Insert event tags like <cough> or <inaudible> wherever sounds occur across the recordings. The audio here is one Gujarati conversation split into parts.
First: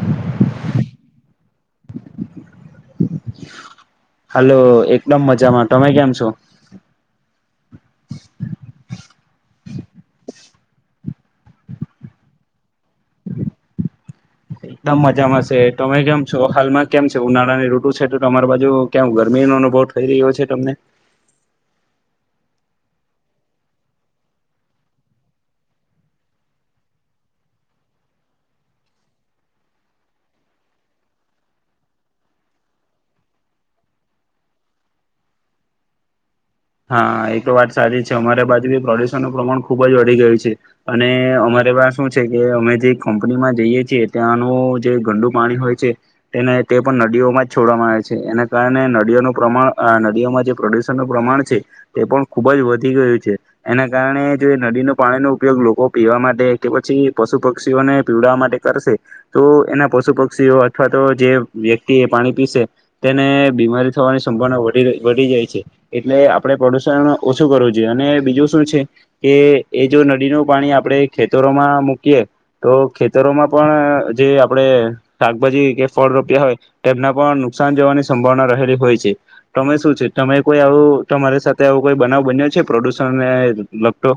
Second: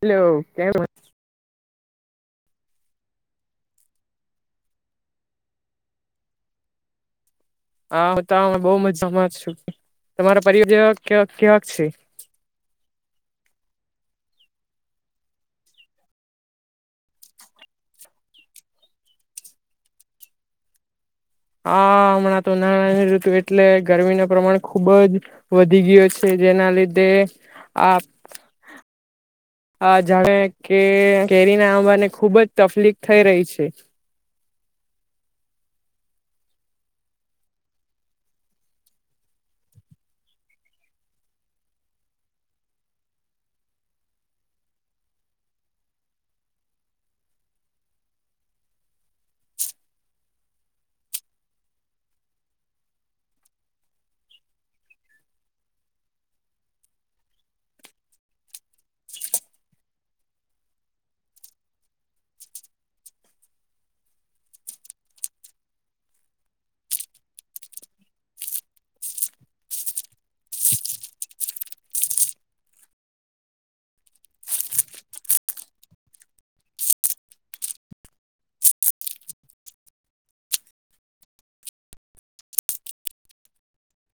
હેલો. <unintelligible> હાલો એકદમ મજામાં તમે કેમ છો? હા હું તો બહ મજામાં છું તમારા પરિવાર જેવા કેવાક કેવાક છે? એકદમ મજામાં છે તમે કેમ છો હાલમાં કેમ છે ઉનાળાની રઋટુ છે તો તમારી બાજુ કેમ ગરમીનોો અનુભવ થઈ રહ્યો છે તમને. હ હમણાં તો નાણાની ઋતુ એટલે ગરમી ન પ્રમાણ ખુબ જ વધી ગયો છે જેના લીધે આ આ જાણે કે કેરીના આંબાને ખુબ જ તકલીફ થઈ રહી છે. હા એ તો વાત સારી છે અમારે બાજુ બી પ્રદુષણનું પ્રમાણ ખુબ જ વધી ગયું છે અને અમારે પા શું છે કે અમે જે કંપનીમાં જઈએ છીએ ત્યાંનું જે ગંડુ પાણી હોય છે તેને તે પણ નદીઓમાં જ છોડવામાં આવે છે એના કારણે નળઓનું પ્રમાણ નળઓમાં જે પ્રદ્યુષણનું પ્રમાણ તે પણ ખૂબ જ વધી ગયું છે એના કારણે જો નદીનો પાણીનો ઉપયોગ લોકો પીવા માટે કે પછી પશુ પક્ષીઓને પીવડવા માટે કરશે તો એના પશુ પક્ષીઓ અથવા તો જે વ્યક્તિ એ પાણી પીસે તેને બીમારી થવાની સંભાવના વધી જાય છે એટલે આપણે પ્રદુષણ ઓછું કરવું જોઈએ અને બીજું શું છે કે એ જો નદીનું પાણી આપણે ખેતરોમાં મૂકીએ તો ખેતરોમાં પણ જે આપણે શાકભાજી કે ફળ રોપ્યા હોય તેમના પણ નુકસાન જવાની સંભાવના રહેલી હોય છે તમે શું છે તમે કોઈ આવું તમારી સાથે આવો કોઈ બનાવ બન્યો છે પ્રોદુસણને લગતો?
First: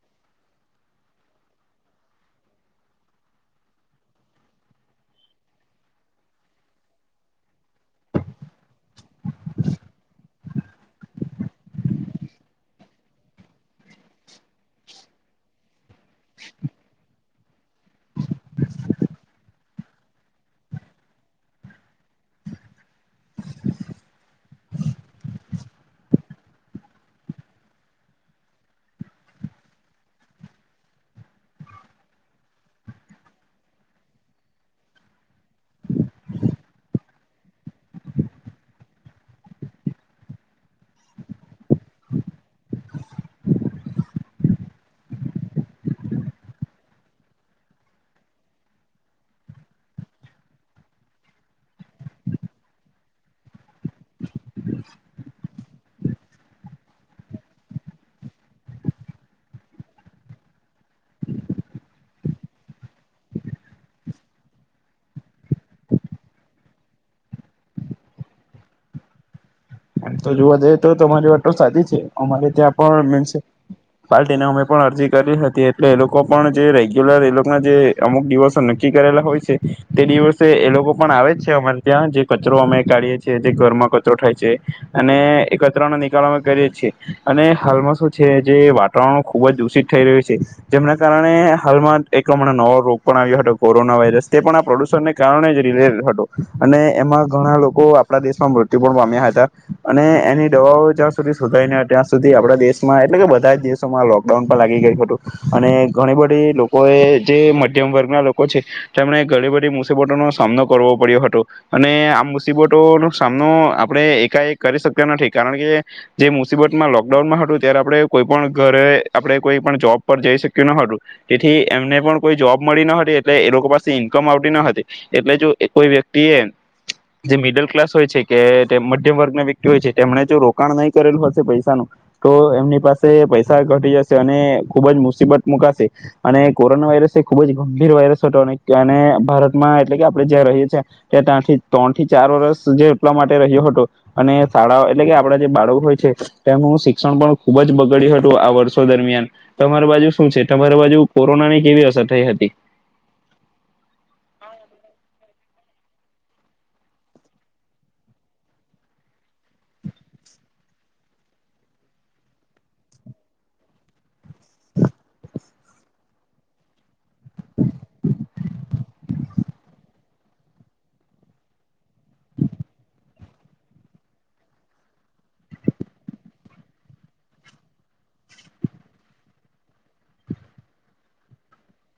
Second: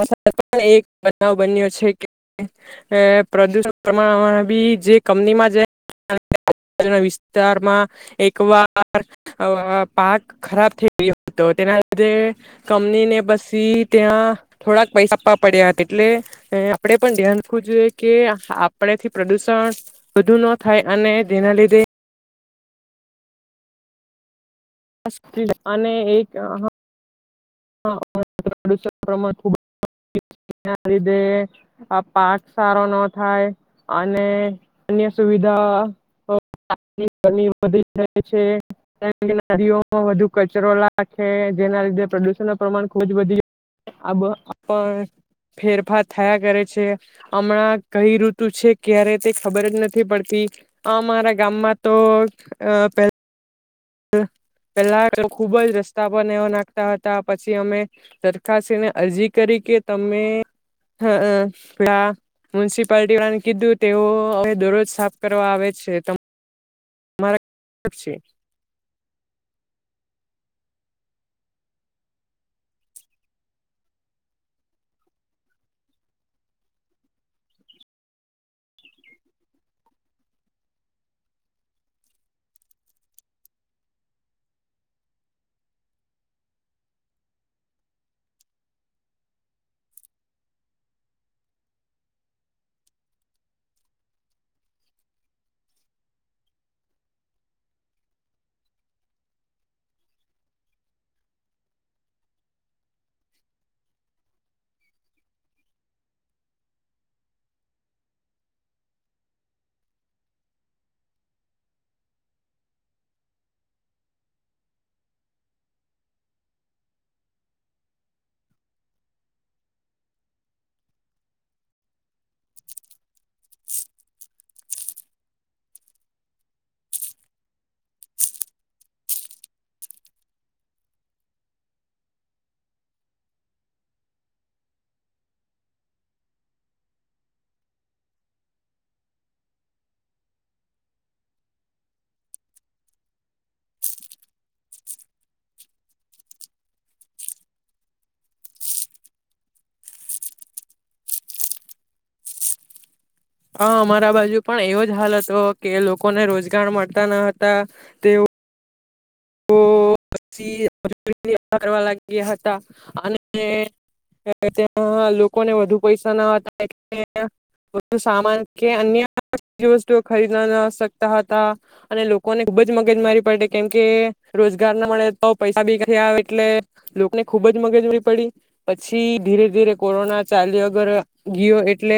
પણ એક બનાવ બન્યો છે કે પ્રદુષણ પ્રમાણમાં બી જે કપનીમાં વિસ્તારમાં એકવાર પાક ખરાબ થઈ ગયો હતો તેના લીધે કંપનીને પછી ત્યાં થોડાક પૈસા આપવા પડ્યા હતા એટલે આપે પણ ધ્યાન રાખવું જોઈએ કે આપણેથી પ્રદુષણ વધુ ન થાય અને જેના લીધે <unintelligible> અને એક <unintelligible> લીધે આ પાક સારો ન થાય અને અન્ય સુવિધા વધી છે નદીઓ વધુ કચરો લાગે જેના લીધે પ્રમાણ ખુબ જ વધી ફેરફાર થયા કરે છે હમણાં કઈ ઋતુ છે ક્યારે તે ખબર જ નથી પડતી અમારા ગામમાં તો પ પેલા તો ખુબ જ રસ્તા પણ એ નાખતા હતા પછી અમે સરરખાને અરજી કરી કે તમે પ મ્યુનિસિપાલટી વાળને કીધું તેઓ દરજ સાફ કરવા આવે છે. મારા <unintelligible> છે. જોવા જઈએ તો તમારી વાત તો સાચી છે અમારે ત્યાં પણ મુન્સીપાર્ટીને અમે પણ અરજી કરી હતી એટલે એ લોકો પણ જે રેગ્યુલર એ લોકોના જે અમુક દિવસો નક્કી કરેલા હોય છે તે દિવસે એ લોકો પણ આવે જ છે અમારે ત્યાં જે કચરો અમે કાઢીએ છીએ જે ઘરમાં કચરો થાય છે. અને એકત્રનો નિકળો અમે કરીએ છીએ અને હાલમાં શું છે જે વાતાવરણ ખૂબ જ દૂષિત થઈ રહ્યું છે જેમના કારણે હાલમાં એક પ્રમાણે નવો રોગ પણ આવ્યો હતો કોરોના વાયરસ તે પણ આ પ્રદુષણને કારણે રિલેડ હતો અને એમાં ઘણા લોકો આપણા દેશમાં મૃત્યુ પણ પામ્યા હતા. અને એની દવાઓ જ્યાં સુધી સુધાઈને ત્યાં સુધી આપણા દેશમાં એટલે કે બધા જ દેશોમાં લોકડાઉન પણ લાગી ગયું હતું અને ઘણી બધી લોકોએ જે મધ્યમ વર્ગના લોકો છે તેમણે ઘણી બધી મુસીબતોનો સામનો કરવો પડ્યો હતો અને આ મુસીબતોનોો સામનો આપડે કઈ કરી શક્યો નથી કારણ કે જે મુસીબતમાં લોકડાઉનમાં હતું ત્યારે આપણે કોઈ પણ ઘરે આપણે કોઈ પણ જોબ પર જઈ શક્યું ન હતું તેથી એમને પણ કોઈ જોબ મળી ન હતી એટલે એ લોકો પાસે ઈન્કમ આવતી ન હતી એટલે જો કોઈ વ્યક્તિ એ જે મિડલ ક્લાસ હોય છે કે વર્ગ વ્યક્તિ હોય છે તેમણે જો રોકાણ નહીં કરેલું હશે પૈસાનું તો એમની પાસે પૈસા ઘટી જશે અને ખુબ જ મુસીબત મુકાશે અને કોરોના વાયરસ એ ખૂબ જ ગંભીર વાયરસ હતો અનેને ભારતમાં એટલે કે આપણે જ્યાં રહીએ છીએ ત્યાં ત્યાંથી ત્રણ થી ચાર વર્ષ જે એટલા માટે રહ્યો હતો. અને શાળાઓ એટલે કે આપણા જે બાળકો હોય છે તેમનું શિક્ષણ પણ ખુબ જ બગડ્યું હતું આ વર્ષો દરમિયાન તમારી બાજુ શું છે તમારી બાજુ કોરોના ની કેવી અસર થઈ હતી? હા અમારા બાજુ પણ એવો જ હાલ હતો કે લોકોને રોજગાર મળતા ન હતા તેઓ <unintelligible> લાગ્યા હતા અને ત્યાં લોકોને વધુ પૈસા ના હતા સામાન કે અન્ય વસ્તુ ખરીદ ના ના શકતા હતા અને લોકોને ખુબ જ મગજ મારી પડતી કેમકે રોજગાર ના મળે તો પૈસા બી આવે એટલે લોકોને ખુબ જ મગજની પડી પછી ધીરે ધીરે કોરોના ચાાલ્યા અગર ગિયો એટલે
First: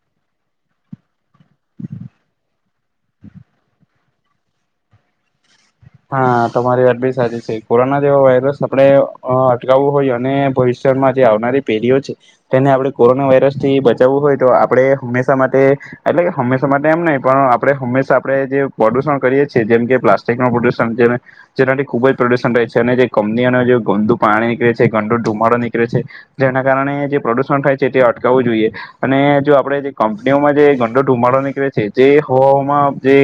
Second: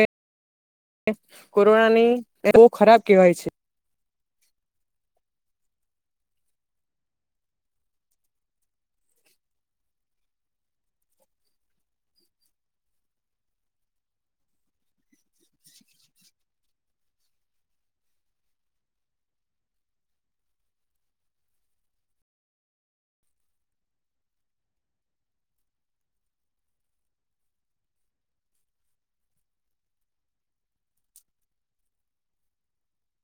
કોરોનાની બહુ ખરાબ કહેવાય છે. હા તમારી વાત બી સાચી છે કોરોના જેવો વાયરસ આપણે અટકાવવું હોય અને ભવિષ્યમાં જે આવનારી પેઢીઓ છે તેને આપડણે કોરોના વાયરસ થી બચાવવું હોય તો આપણે હંમેશા માટે એટલે હંમેશા માટે એમ નહ પણ આપણે હંમેશા આપણે જે પ્રદુષણ કરીએ છીએ જેમ કે પ્લાસ્ટિક ન પ્રદુષણ <unintelligible> જેનાથી ખુબ જ પ્રદુષણ રહે છે અને જે કંપનીઓને જે ગંદુ પાણી નીકળે છે ગંદો ધુમાડો નીકળે છે જેના કારણે જે પ્રદુષણ થાય છે તે અટકાવવું જોઈએ અને જો આપણેે જે કંપનીઓમાં જે ગંદો ધુમાડો નીકળે છે જે હવામાં જે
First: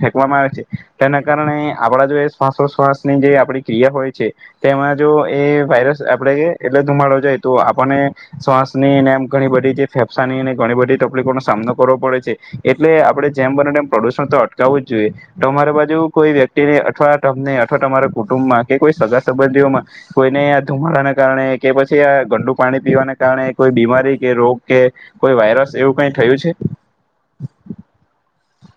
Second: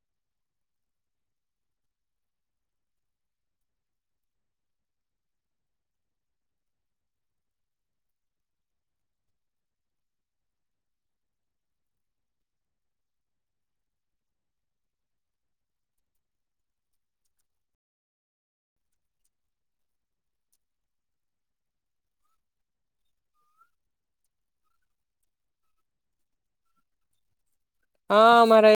ફેંકવામાં આવે છે તેના કારણે આપણા જો એ શ્વાસોશ્વાસની જે આપણી ક્રિયા હોય છે તેમાં જો એ વાયરસ આપણે એટલે ધુમાડો જાય તો આપણને શ્વાસનીનેમ ઘણી બધી જે ફેફસાનીને ઘણી બધી તકલીફોનો સામનો કરવો પડે છે એટલે આપણે જેમ બને તેમ પ્રદુષણ તો અટકાવું જ જોઈએ તોરી બાજુ કોઈ વ્યક્તિ અથવા તમને અથવા તમારા કુટુંબમાં કે કોઈ સગા સંબંધીઓમાં કોઈને આ ધુમાડાને કારણે કે પછી આ ગંડુ પાણી પીવાના કારણે કોઈ બીમારી કે રોગ કે કોઈ વાયરસ એવું કઈ થયું છે? હા મારે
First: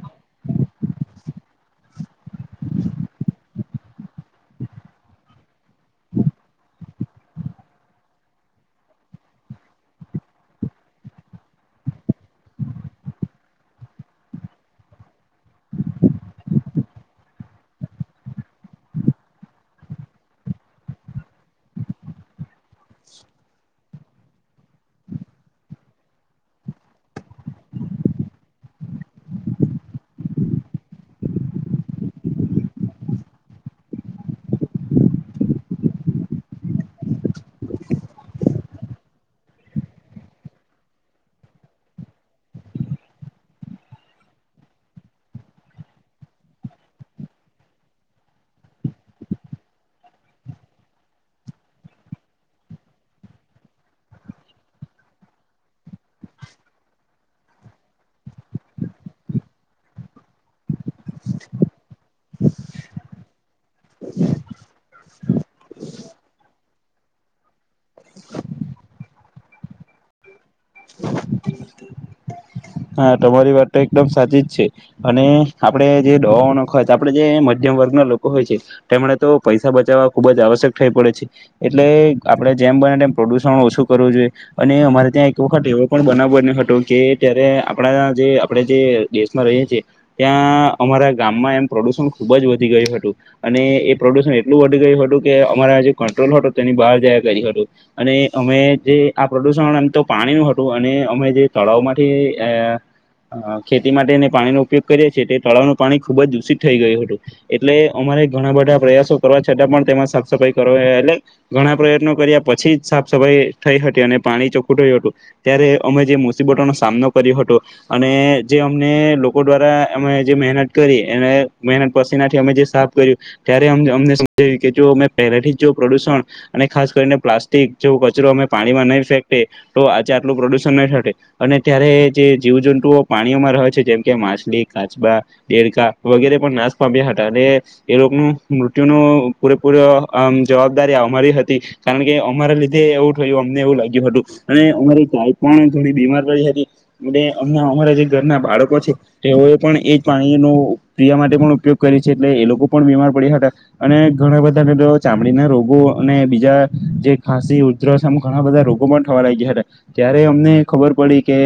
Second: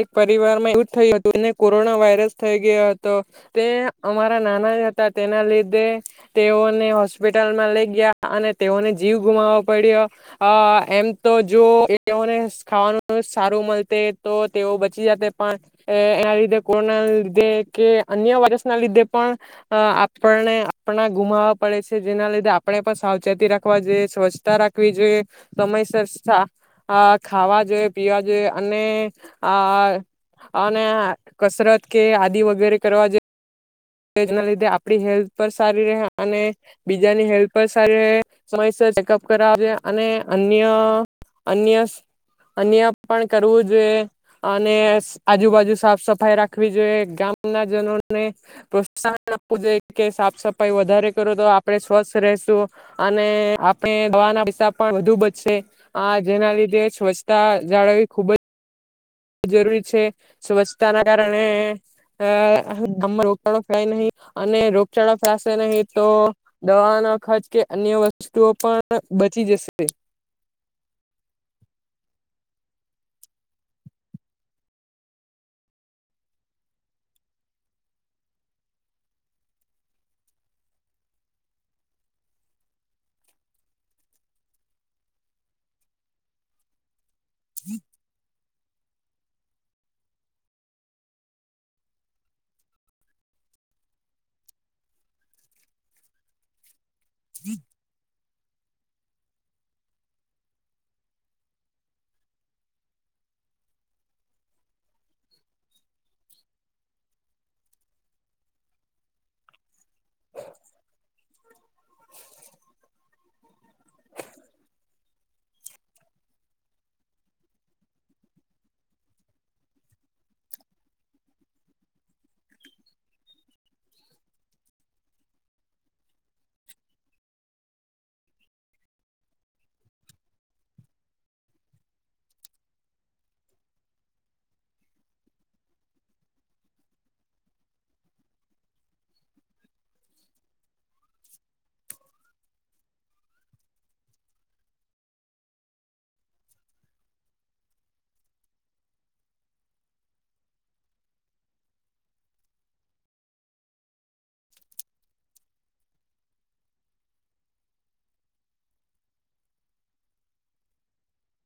એક પરિવારમાં એવુ જ થયું હતું અને કોરોના વાયરસ <unintelligible> થઈ ગયો હતો તે અમારા નાના હતા તેના લીધે તેઓને હોસપી હોસ્પિટલમાં લઈ ગયા અને તેઓને જીવ ગુમાવો પડ્યો એમ તો જો <unintelligible> ખાવાનું સારું મળતે તો તેઓ બચી જાતે પણ એ એના લીધે કોરોના લીધે કે અન્ય વર ના લીધે પણ અ આપણને આપણા ગુમાવવા પડે છે જેના લીધે આપણે પણ સાવચેતી રાખવા જોઈએ સ્વચ્છતા રાખવી જોઈએ સમયસર ખાવા જોઈએ પીવા જોઈએ અને આ અને કસરત કે આદિ વગેરે કરવા જે લીધે આપડી હેલ્થ પર સારી રહે અને બીજાની હેલ્થ પર સારી રહે સમયસર ચેકઅપ કર જોઈએ અને અન્ય અન્ય અન્ય પણ કરવું જોઈએ અને આજુબાજુ સાફ સફાઈ રાખવી જોઈએ ગામના જનોને પ્રોત્સાહન આપવું જોઈએ કે સાફ સફાઈ વધારે કરો તો આપણે સ્વચસ્થ રશું અને આપણે દવાના પૈસા પણ વધુ બચશે આ જેના લીધે સ્વચ્છતા જાળવવી ખુબ જ જરૂરી છે સ્વચ્છતાના કારણે ગામમાં રોગચળો ફાય નહીં અને રોગચાળો ફશે નહી તો દવાનો ખર્ચ કે અન્ય વસ્તુઓ પણ બચી જશે. હા તમારી વાત તો એકદમ સાચી જ છે અને આપડણે જે દવાઓનો ખ આપણે જે મધ્યમ વર્ગના લોકો હોય છે તેમણે તો પૈસા બચાવવા ખુબ જ આવશ્યક થઈ પડે છે એટલે આપણે જેમ બને તેમ પ્રદુષણ ઓછું કરવું જોઈએ અને અમારે ત્યાં એક વખત એવો પણ બનાવ હતો કે ત્યારે આપણા જે આપણે જે દેશમાં રહીએ છીએ ત્યાં અમારા ગામમાં એમ પ્રદુષણ ખૂબ જ વધી ગયું હતું અને એ પ્રદુષણ એટલું વધી ગયું હતું કે અમારા જે કંટ્રોલ હતો તેની બહાર કરી હત અને. અમે જે આ પ્રદુષણ એમ તો પાણી નું હતું અને અમે જે તળાવ માંથી અ ખેતી માટેને પાણીનો ઉપયોગ કરીએ છ છેીએ તે તળાવનું પાણી ખૂબ જ દૂષિત થઈ ગયું હતું એટલે અમારે ઘણા બધા પ્રયાસો કરવા છતાં પણ તેમાં સાફ સફાઈ કરવા એટલે ઘણા પ્રયત્નો કર્યા પછી જ સાફ સફાઈ થઈ હતી અને પાણી ચોખ્ખુંટયું હતું ત્યારે અમે જે મુસીબટોનો સામનો. કર્યું હત અને જે અમને લોકો દ્વારા અમે જે મહેનત કરી અને મહેનત પસીનાથી અમે જે સાફ કર્યું ત્યારે અમને સમજાવ્યું કે જો અમે પહેલાથી જો પ્રદુષણ અને ખાસ કરીને પ્લાસ્ટિક જો કચરો અમે પાણીમાં નહીં ફેંકે તો આજે આટલું પ્રદુષણ નહીં થટે અને ત્યારે જે જીવજંતુઓ પાણીઓમાં રહે છે જેમ કે માછલી કાચબા ડેરકા વગેરે પણ નાશ પામ્યા હતા અને એ લોકોનું મૃત્યુ ન પૂરેપૂરો જવાબદારી અમારી હતી કારણ કે અમારા લીધે એવું થયું અમને એવું લાગ્યું હતું અને અમારી ગાય પણ ઘણી બીમાર પડી હતી. એ અમ અમારા જે ઘરના બાળકો છે તેઓએ પણ એજ પાણીનો પવા માટે પણ ઉપયોગ કર છે એટલે એ લોકો પણ બીમાર પડ્યા હતા અને ઘણા બધા ચામડીના રોગો અને બીજા જે ખાસી ઉધરસમ ઘણા બધા રોગો પણ થવા લાગયા હતા ત્યારે અમને ખબર પડી કે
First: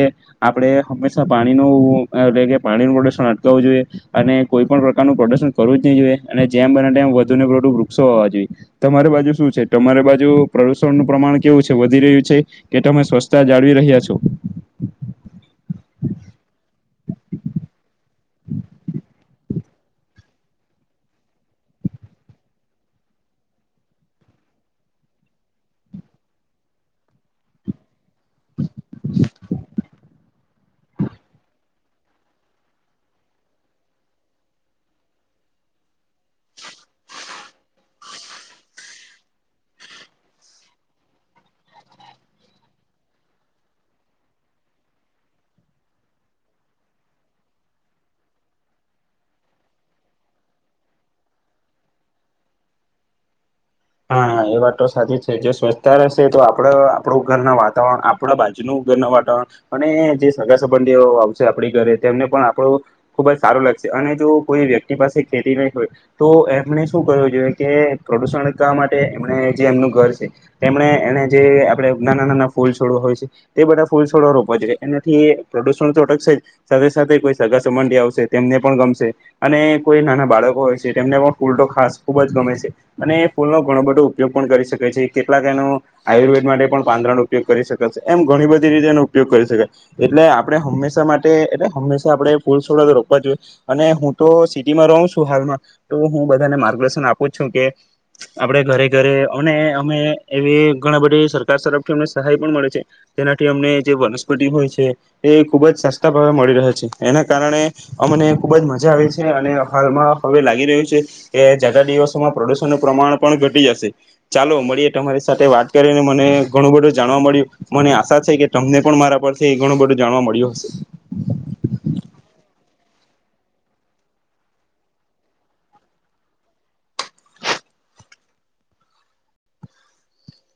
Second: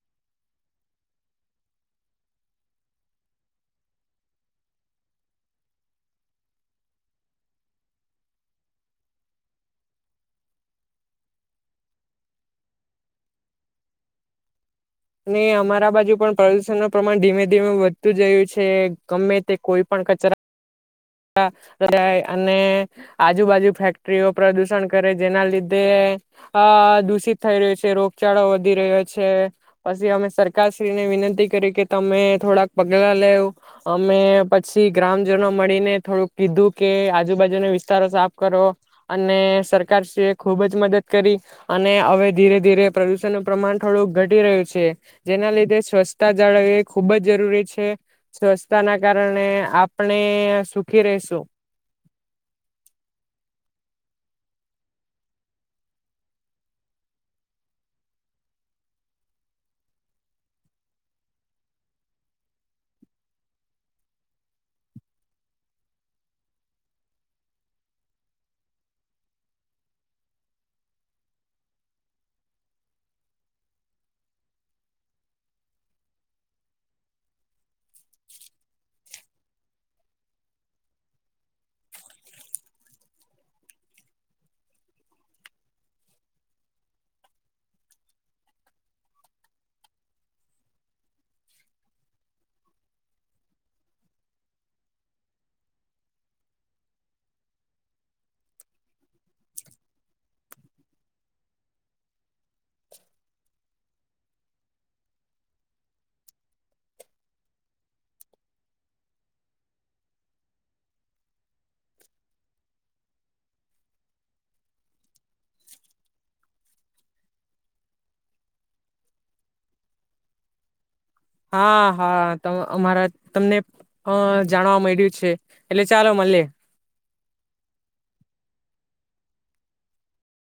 આપણે હંમેશા પાણીનું એટલે કે પાણીનું પ્રદુશન અટકાવવું જોઈએ અને કોઈ પણ પ્રકારનું પ્રદુશન કરવું જ નહી જોઈએ અને જેમ બને તેમ વધુનેું વૃક્ષો હોવા જોઈએ તમારી બાજુ શું છે તમારી બાજુ પ્રદુષણનુંું પ્રમાણ કેવું છે વધી રહ્યું છે કે તમે સ્વચ્છતા જાળવી રહ્યા છો. અનેને અમારા બાજુ પણ પ્રદુષણ ન પ્રમાણ ધીમે ધીમે વધ. જયું છે ગમે તે કોઈ પણ કચરાાય અને આજુબાજુ ફેક્ટરીઓ પ્રદુષણ કરે જેના લીધે દૂષિત થઈ રહ્યું છે રોગ. ચડો વધી રહ્યો છે. પછી અમે સરકારશ્રીને વિનંતી કરી કે તમે થોડાક પગલા લેવ અમે પછી ગ્રામજનો મળીને થોડુંક કીધું કે આજુબાજુના વિસ્તારો સાફ કરો અને સરકારશ્રી એ ખુબ જ મદદ કરી અને હવે ધીરે ધીરે પ્રદુષણ નું પ્રમાણ થોડું ઘટી રહ્યું છે. છે જેના લીધે સ્વચ્તા જાળવવી એ ખૂબ જ જરૂરી છે સ્વચ્છતાના કારણે આપણે સુખી રશું. હા એ વાત તો સાચી જ છે જે સ્વચ્છતા રહેશે તો આપણા આપણું ઘરના વાતાવરણ આપણા બાજુનું ઘરના વાતાવરણ અને જે સગા સંબંધીઓ આવશે આપડી ઘરે તેમને પણ આપણું ખુબ જ સારું લાગશે અને જો કોઈ વ્યક્તિ પાસે ખેતી નહી હોય તો એમને શું કરવું જોઈએ કે પ્રદુષણ કા માટે એમણે જે એમનું ઘર છે તેમણે એને જે આપણે નાના નાના ફૂલ છોડો હોય છે તે બધા ફૂલ છોડો રોપવા જોઈએ એનાથી પ્રદૂષણ તો અટકશે જ સાથે સાથે કોઈ સગા સંબંધી આવશે તેમને પણ ગમશે અને કોઈ નાના બાળકો હોય છે તેમને પણ ફૂલ તો ખાસ ખૂબ જ ગમે છે અને ફૂલનો ઘણો બધો ઉપયોગ પણ કરી શકેાય છે કેટલાક એનો આયુર્વેદ માટે પણ પાંદરાનોો ઉપયોગ કરી શકાય છે એમ ઘણી બધી રીતે એનો ઉપયોગ કરી શકાય એટલે આપણે હંમેશા માટે એટલે હંમેશા આપણે ફૂલ છોડ રોકવા જોઈએ અને હું તો સિટીમાં રહઉું છું હાલમાં તો હું બધાને માર્ગદર્શન આપું છું કે. આપણે ઘરે ઘરે અને અમે એવી ઘણા બધી સરકાર તરફથી અમને સહાય પણ મળે છે તેનાથી અમને જે વનસ્પતિ હોય છે એ ખુબ જ સસ્તા ભાવે મળી રહે છે એના કારણે અમને ખુબ જ મજા આવે છે અને હાલમાં હવે લાગી રહ્યું છે કે જાતાા દિવસોમાં પ્રદુષણ પ્રમાણ પણ ઘટી જશે ચાલો મળીએ તમારી સાથે વાત કરીને મને ઘણું બધું જાણવા મળ્યું મને આશા છે કે તમને પણ મારા પરથી ઘણું બધું જાણવા મળ્યું હશે. હા હા અમારા તમને જાણવા મળ્યું છે એટલે ચાલો મળે.